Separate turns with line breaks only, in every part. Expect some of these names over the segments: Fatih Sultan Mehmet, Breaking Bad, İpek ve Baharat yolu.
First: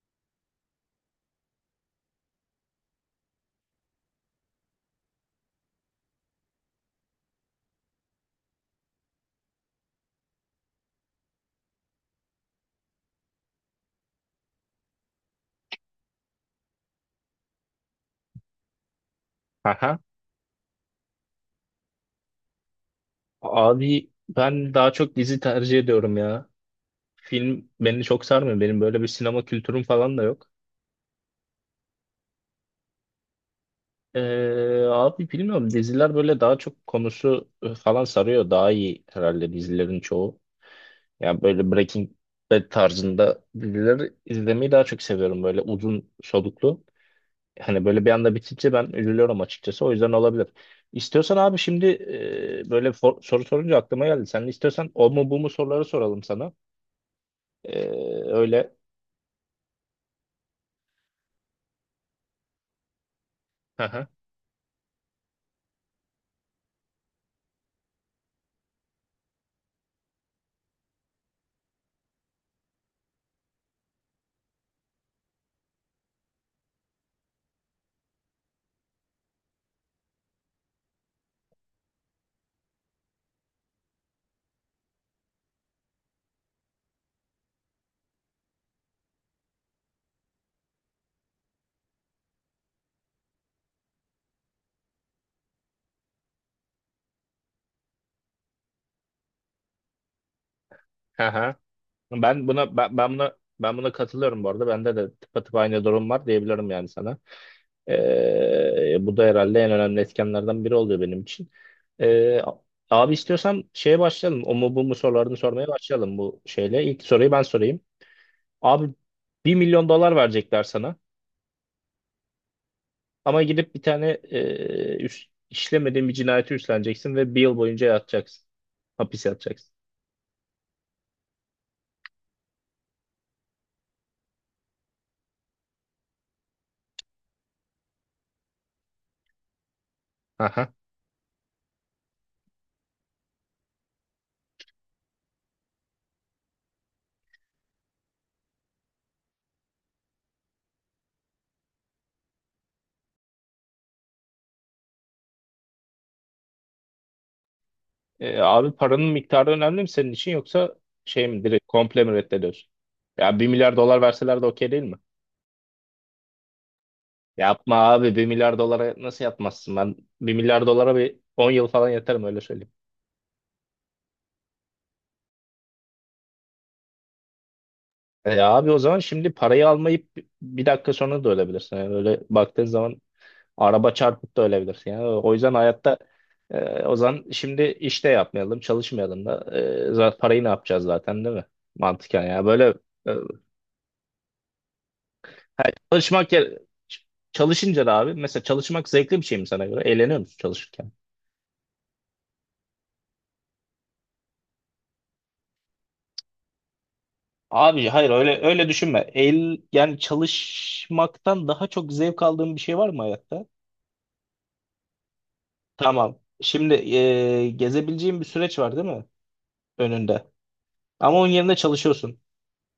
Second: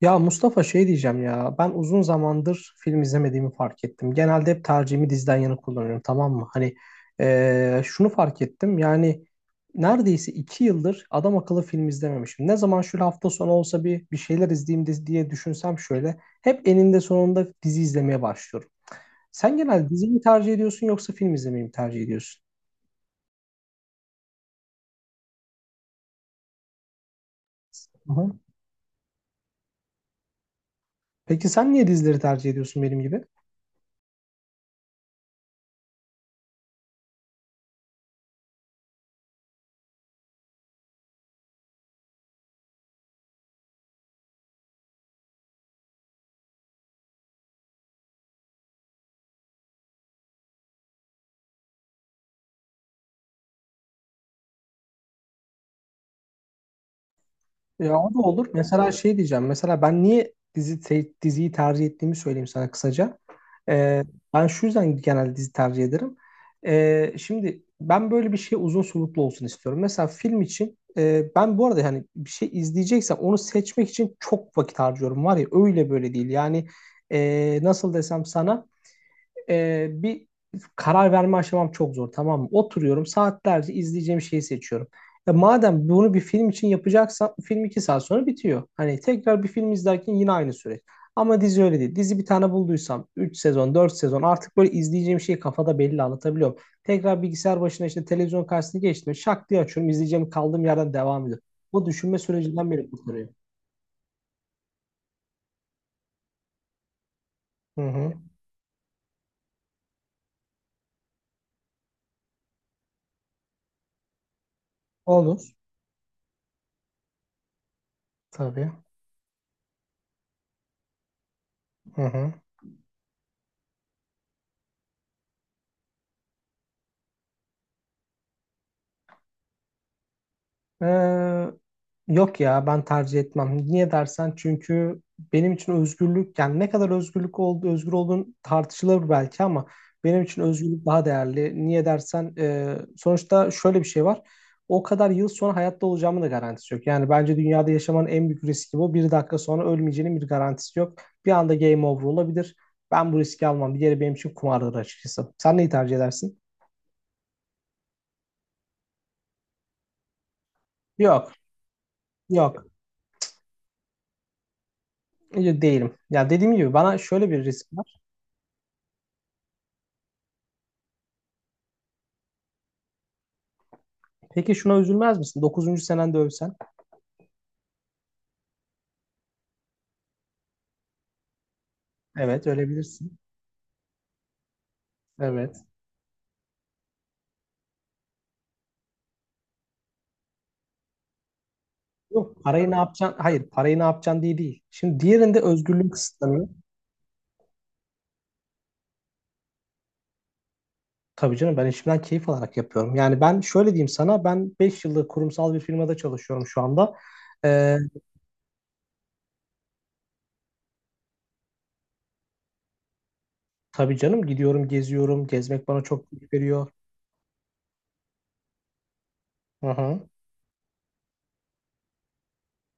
Ya Mustafa şey diyeceğim ya ben uzun zamandır film izlemediğimi fark ettim. Genelde hep tercihimi diziden yana kullanıyorum tamam mı? Hani şunu fark ettim yani neredeyse 2 yıldır adam akıllı film izlememişim. Ne zaman şu hafta sonu olsa bir şeyler izleyeyim diye düşünsem şöyle hep eninde sonunda dizi izlemeye başlıyorum. Sen genelde
Aha.
dizi mi tercih ediyorsun yoksa film izlemeyi mi tercih ediyorsun?
Abi ben daha çok dizi tercih ediyorum ya. Film beni
Hı
çok
hı.
sarmıyor. Benim böyle bir sinema kültürüm falan da yok.
Peki sen niye dizileri tercih ediyorsun benim gibi?
Abi bilmiyorum diziler böyle daha çok konusu falan sarıyor. Daha iyi herhalde dizilerin çoğu. Yani böyle Breaking Bad tarzında dizileri izlemeyi daha çok seviyorum. Böyle uzun soluklu. Hani böyle bir anda bitince ben üzülüyorum açıkçası. O yüzden olabilir. İstiyorsan abi şimdi böyle soru sorunca aklıma geldi. Sen istiyorsan o mu bu mu soruları soralım sana.
Ya o da
Ee,
olur.
öyle.
Mesela şey diyeceğim. Mesela ben niye diziyi tercih ettiğimi söyleyeyim sana kısaca.
Hı
Ee,
hı.
ben şu yüzden genelde dizi tercih ederim. Şimdi ben böyle bir şey uzun soluklu olsun istiyorum. Mesela film için ben bu arada hani bir şey izleyeceksem onu seçmek için çok vakit harcıyorum. Var ya öyle böyle değil. Yani nasıl desem sana bir karar verme aşamam çok zor tamam mı? Oturuyorum saatlerce izleyeceğim şeyi seçiyorum. Ya madem bunu bir film için yapacaksan film 2 saat sonra bitiyor. Hani tekrar bir film izlerken yine aynı süreç. Ama dizi öyle değil. Dizi bir tane bulduysam 3 sezon 4 sezon artık böyle izleyeceğim şeyi kafada belli anlatabiliyorum. Tekrar bilgisayar başına işte televizyon karşısına geçtim. Şak diye açıyorum izleyeceğim kaldığım yerden devam
Hı
ediyor.
hı.
O düşünme
Ben
sürecinden
buna
beni
ben, ben
kurtarıyor.
buna ben buna katılıyorum bu arada. Bende de tıpatıp aynı durum var diyebilirim yani sana.
Hı hı.
Bu da herhalde en önemli etkenlerden biri oluyor benim için. Ee, abi istiyorsan şeye başlayalım. O mu bu mu sorularını
Olur.
sormaya başlayalım bu şeyle. İlk soruyu ben sorayım.
Tabii.
Abi bir milyon dolar verecekler sana.
Hı hı.
Ama gidip bir tane işlemediğin bir cinayeti üstleneceksin ve bir yıl boyunca yatacaksın. Hapis yatacaksın.
Ee, yok ya ben tercih etmem. Niye dersen çünkü benim için özgürlük yani ne kadar özgürlük oldu özgür olduğun tartışılır belki ama benim için özgürlük daha değerli. Niye dersen sonuçta şöyle bir şey var. O kadar yıl sonra hayatta olacağımın da garantisi yok. Yani bence dünyada yaşamanın en büyük riski bu. Bir dakika sonra ölmeyeceğinin bir garantisi yok. Bir anda game over olabilir. Ben bu riski almam. Bir yere benim için kumardır açıkçası. Sen neyi tercih edersin?
Abi paranın miktarı önemli mi senin için, yoksa şey
Yok,
mi, direkt komple mi
yok.
reddediyorsun? Ya bir milyar dolar verseler de okey değil mi?
Değilim. Ya dediğim gibi bana şöyle bir risk.
Yapma abi, bir milyar dolara nasıl yatmazsın? Ben bir milyar dolara bir 10 yıl falan yatarım, öyle söyleyeyim.
Peki şuna üzülmez misin? 9. senende ölsen.
E abi o zaman şimdi parayı almayıp bir dakika sonra da ölebilirsin. Yani öyle
Evet,
baktığın zaman
ölebilirsin.
araba çarpıp da ölebilirsin. Yani o yüzden
Evet.
hayatta o zaman şimdi işte yapmayalım, çalışmayalım da parayı ne yapacağız zaten, değil mi? Mantıken
Yok,
ya
parayı
böyle.
ne
e,
yapacaksın? Hayır, parayı ne yapacaksın diye değil. Şimdi diğerinde
Ha,
özgürlüğün
çalışmak
kısıtlanıyor.
yer- çalışınca da abi, mesela çalışmak zevkli bir şey mi sana göre? Eğleniyor musun çalışırken?
Tabii canım ben işimden keyif alarak yapıyorum. Yani ben şöyle diyeyim sana ben 5 yıllık kurumsal bir firmada çalışıyorum şu anda. Ee,
Abi hayır, öyle öyle düşünme. Yani çalışmaktan daha çok zevk aldığın bir şey var mı hayatta?
tabii canım gidiyorum geziyorum. Gezmek bana çok
Tamam.
keyif veriyor.
Şimdi gezebileceğin bir süreç var değil mi
Hı hı.
önünde? Ama onun yerine çalışıyorsun.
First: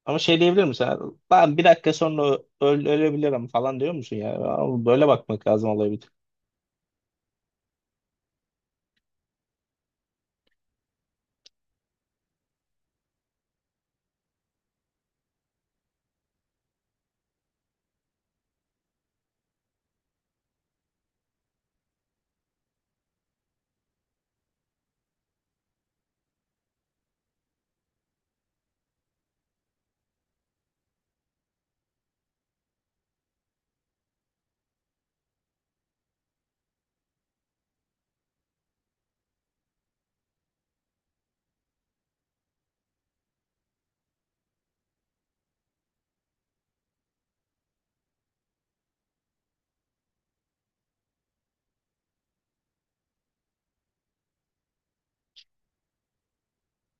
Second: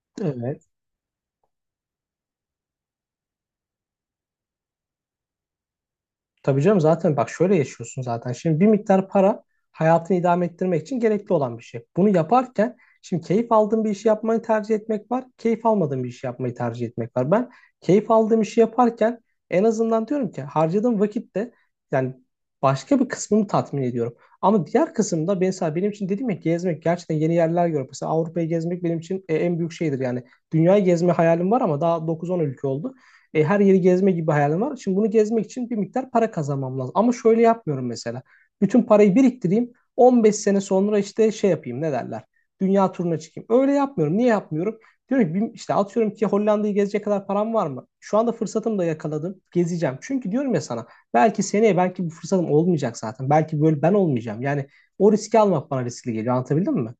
Ama şey diyebilir
Evet.
misin? Ben bir dakika sonra ölebilirim falan diyor musun ya? Abi böyle bakmak lazım olaya bir tık.
Tabii canım zaten bak şöyle yaşıyorsun zaten. Şimdi bir miktar para hayatını idame ettirmek için gerekli olan bir şey. Bunu yaparken şimdi keyif aldığın bir işi yapmayı tercih etmek var. Keyif almadığın bir işi yapmayı tercih etmek var. Ben keyif aldığım işi yaparken en azından diyorum ki harcadığım vakitte yani başka bir kısmını tatmin ediyorum. Ama diğer kısımda mesela benim için dedim ya gezmek gerçekten yeni yerler görmek. Mesela Avrupa'yı gezmek benim için en büyük şeydir yani. Dünyayı gezme hayalim var ama daha 9-10 ülke oldu. Her yeri gezme gibi hayalim var. Şimdi bunu gezmek için bir miktar para kazanmam lazım. Ama şöyle yapmıyorum mesela. Bütün parayı biriktireyim. 15 sene sonra işte şey yapayım ne derler. Dünya turuna çıkayım. Öyle yapmıyorum. Niye yapmıyorum? Diyorum ki işte atıyorum ki Hollanda'yı gezecek kadar param var mı? Şu anda fırsatımı da yakaladım. Gezeceğim. Çünkü diyorum ya sana belki seneye belki bu fırsatım olmayacak zaten. Belki böyle ben olmayacağım. Yani o riski almak bana riskli geliyor. Anlatabildim mi?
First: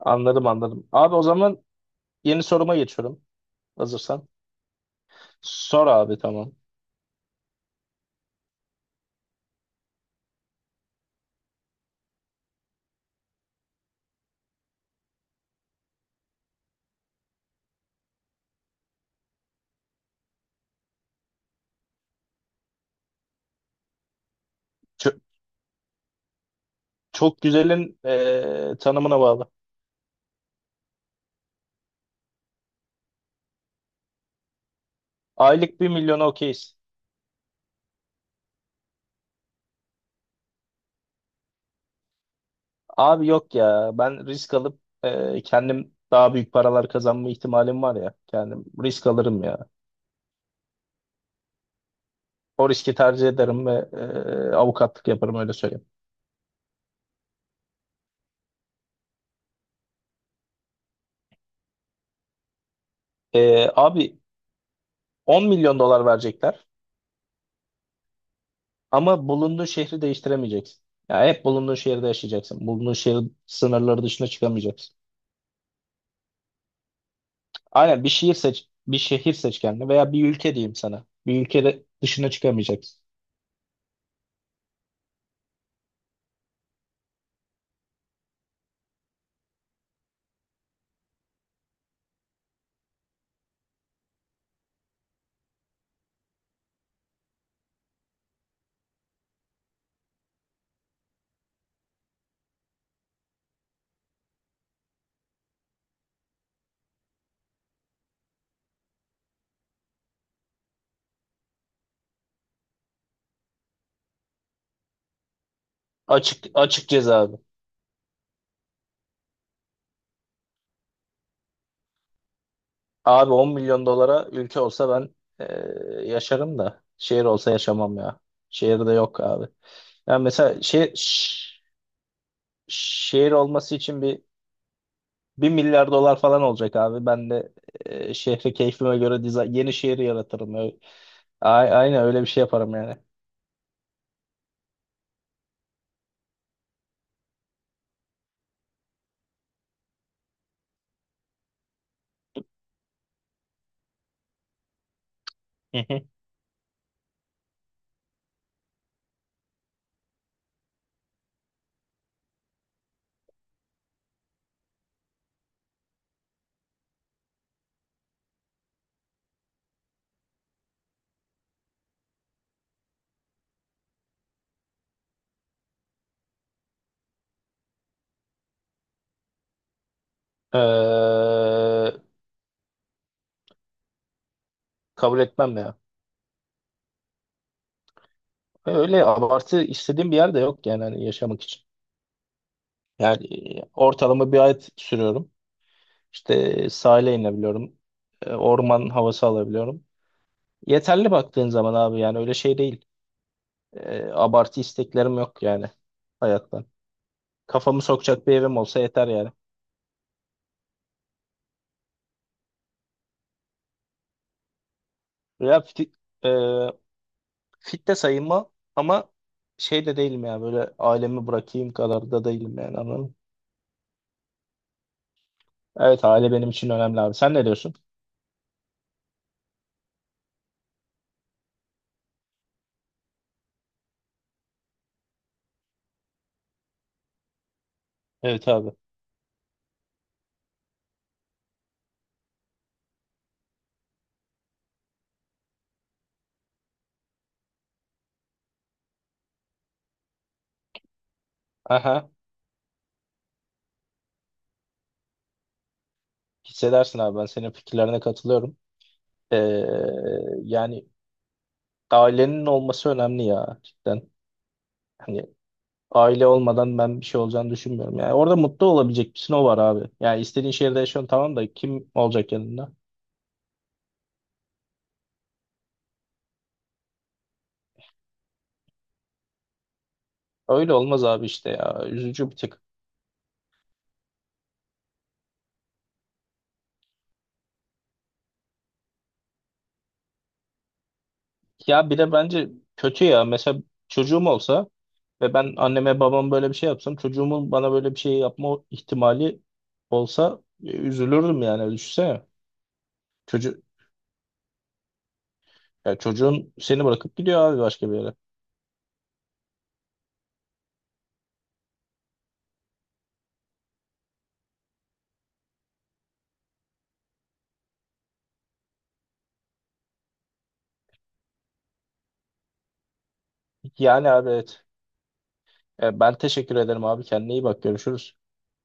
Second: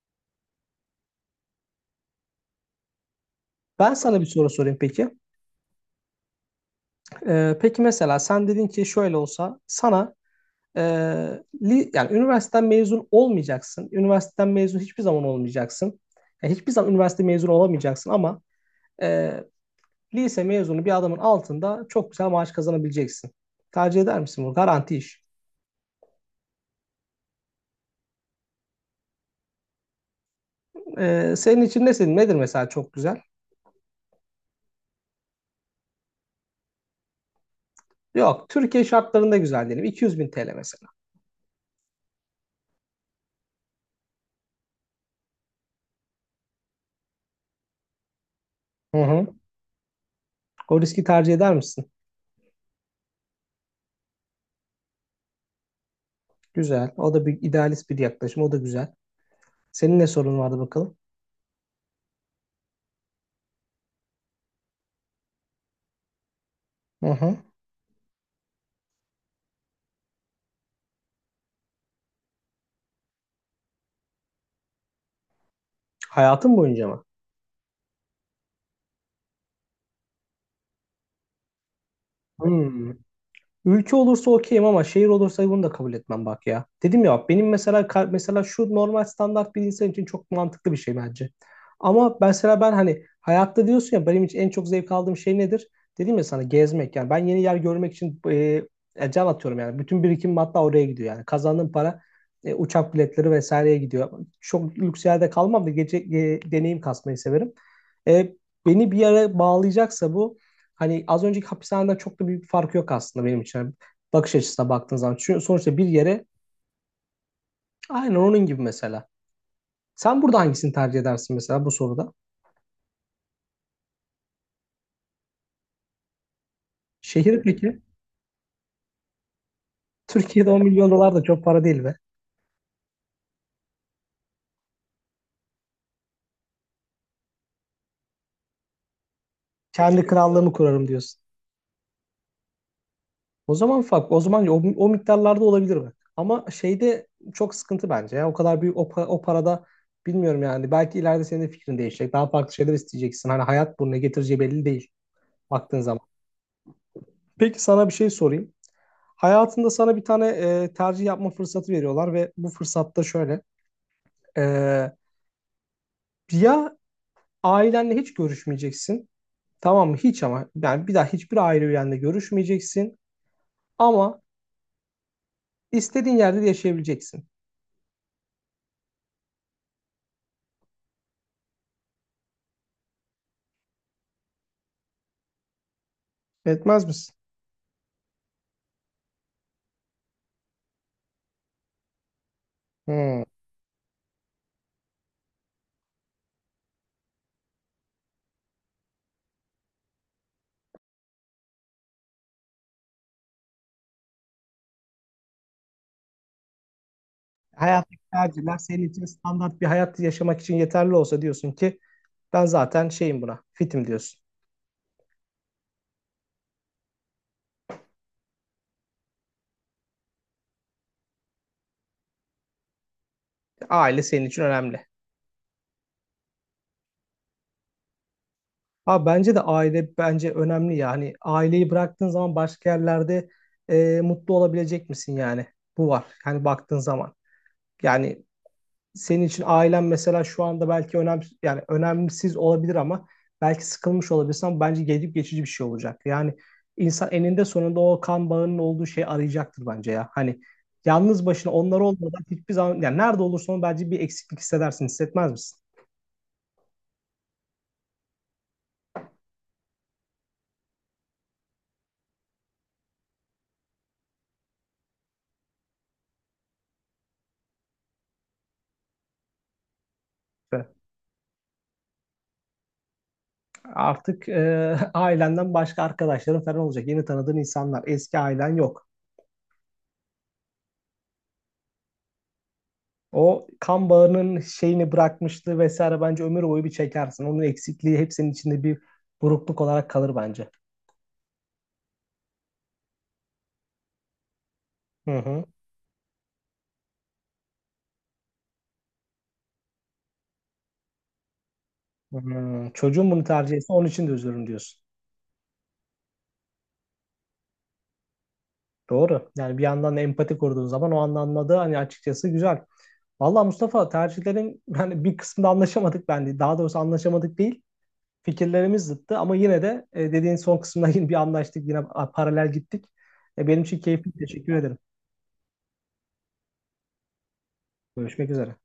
Anladım anladım. Abi o zaman yeni soruma geçiyorum.
Ben sana bir
Hazırsan.
soru sorayım peki.
Sor abi, tamam.
Peki mesela sen dedin ki şöyle olsa sana. Yani üniversiteden mezun olmayacaksın. Üniversiteden mezun hiçbir zaman olmayacaksın. Yani hiçbir zaman üniversite mezunu olamayacaksın ama e, lise mezunu bir adamın altında çok güzel maaş kazanabileceksin. Tercih eder misin bu? Garanti iş.
Çok güzelin tanımına bağlı.
Senin için ne nedir mesela çok güzel?
Aylık bir milyona okeyiz.
Yok, Türkiye şartlarında güzel diyelim. 200 bin TL mesela.
Abi yok ya, ben risk alıp kendim daha büyük paralar kazanma ihtimalim var ya. Kendim
Hı
risk
hı.
alırım ya.
O riski tercih eder misin?
O riski tercih ederim ve avukatlık yaparım, öyle söyleyeyim.
Güzel. O da bir idealist bir yaklaşım. O da güzel. Senin ne sorun vardı bakalım?
Abi 10 milyon dolar verecekler
Hı hı.
ama bulunduğun şehri değiştiremeyeceksin. Ya hep bulunduğun şehirde yaşayacaksın. Bulunduğun şehir sınırları dışına çıkamayacaksın.
Hayatın boyunca mı?
Aynen, bir şehir seç kendine, veya bir ülke diyeyim sana. Bir ülkede dışına
Hmm.
çıkamayacaksın.
Ülke olursa okeyim ama şehir olursa bunu da kabul etmem bak ya. Dedim ya benim mesela mesela şu normal standart bir insan için çok mantıklı bir şey bence. Ama mesela ben hani hayatta diyorsun ya benim için en çok zevk aldığım şey nedir? Dedim ya sana gezmek yani ben yeni yer görmek için can atıyorum yani. Bütün birikimim hatta oraya gidiyor yani. Kazandığım para uçak biletleri vesaireye gidiyor. Çok lüks yerde kalmam da gece deneyim kasmayı severim. E, beni bir yere bağlayacaksa bu hani az önceki hapishaneden çok da büyük bir farkı yok aslında benim için. Bakış açısına baktığın zaman. Çünkü sonuçta bir yere
Açık açık ceza abi.
aynen onun gibi mesela. Sen burada hangisini tercih edersin mesela bu soruda?
Abi 10 milyon dolara ülke olsa ben yaşarım da şehir
Şehir
olsa
peki?
yaşamam ya. Şehirde yok abi. Yani
Türkiye'de
mesela
10 milyon dolar da çok para değil be.
şehir olması için bir 1 milyar dolar falan olacak abi. Ben de şehri keyfime göre diza yeni şehri
Kendi krallığımı
yaratırım. Öyle,
kurarım diyorsun.
a- aynen öyle bir şey yaparım yani.
O zaman fark, o zaman o miktarlarda olabilir mi? Ama şeyde çok sıkıntı bence ya. O kadar büyük o parada bilmiyorum yani. Belki ileride senin de fikrin değişecek. Daha farklı şeyler isteyeceksin. Hani hayat bunu ne getireceği belli değil
Hı
baktığın zaman.
hı.
Peki sana bir şey sorayım. Hayatında sana bir tane tercih yapma fırsatı veriyorlar ve bu fırsatta şöyle. e, ya ailenle hiç görüşmeyeceksin. Tamam mı? Hiç ama. Yani bir daha hiçbir aile üyenle görüşmeyeceksin. Ama istediğin yerde de yaşayabileceksin.
Eee, kabul etmem ya.
Etmez misin?
Öyle abartı istediğim bir yer de yok yani, hani yaşamak için.
Hmm.
Yani ortalama bir ay sürüyorum. İşte sahile inebiliyorum. Orman havası alabiliyorum. Yeterli baktığın zaman abi, yani öyle şey değil. Abartı isteklerim yok yani hayattan. Kafamı
Hayattaki
sokacak bir evim
tercihler
olsa
senin için
yeter yani.
standart bir hayat yaşamak için yeterli olsa diyorsun ki ben zaten şeyim buna, fitim diyorsun.
Ya fit, e, fit de sayılma ama şey de değilim ya, böyle ailemi bırakayım kadar da değilim yani, anladın mı?
Aile senin için önemli.
Evet, aile benim için önemli abi. Sen ne diyorsun?
Ha bence de aile bence önemli ya hani aileyi bıraktığın zaman başka yerlerde mutlu olabilecek misin yani bu var yani baktığın zaman yani
Evet abi.
senin için ailen mesela şu anda belki önemli yani önemsiz olabilir ama belki sıkılmış olabilirsin ama bence gelip geçici bir şey olacak yani insan eninde sonunda o kan bağının olduğu şeyi arayacaktır bence ya hani yalnız başına onlar
Aha,
olmadan hiçbir zaman yani nerede olursan ol bence bir eksiklik hissedersin hissetmez misin?
hissedersin abi, ben senin fikirlerine katılıyorum. E, yani ailenin olması önemli ya, cidden. Hani aile olmadan ben bir şey olacağını düşünmüyorum. Yani orada mutlu olabilecek bir sınav var abi. Yani istediğin şehirde yaşıyorsun tamam da, kim olacak yanında?
Artık ailenden başka arkadaşların falan olacak. Yeni tanıdığın insanlar. Eski ailen yok.
Öyle olmaz abi işte ya. Üzücü bir tık.
O kan bağının şeyini bırakmıştı vesaire bence ömür boyu bir çekersin. Onun eksikliği hepsinin içinde bir burukluk olarak kalır bence.
Ya bir de bence kötü ya. Mesela çocuğum olsa
Hı
ve
hı.
ben anneme babam böyle bir şey yapsam, çocuğumun bana böyle bir şey yapma ihtimali olsa üzülürdüm yani. Düşünsene.
Hmm, çocuğun bunu tercih
Çocu
etse onun için de üzülürüm diyorsun.
ya çocuğun seni bırakıp gidiyor abi, başka bir yere.
Doğru. Yani bir yandan da empati kurduğun zaman o anda anladığı hani açıkçası güzel. Vallahi Mustafa tercihlerin yani bir kısmında anlaşamadık bence. Daha doğrusu anlaşamadık değil. Fikirlerimiz zıttı ama yine de dediğin son kısımda yine bir anlaştık, yine paralel gittik. Benim için
Yani
keyifli.
abi,
Teşekkür
evet.
ederim.
Ben teşekkür ederim abi. Kendine iyi bak. Görüşürüz.
Görüşmek üzere.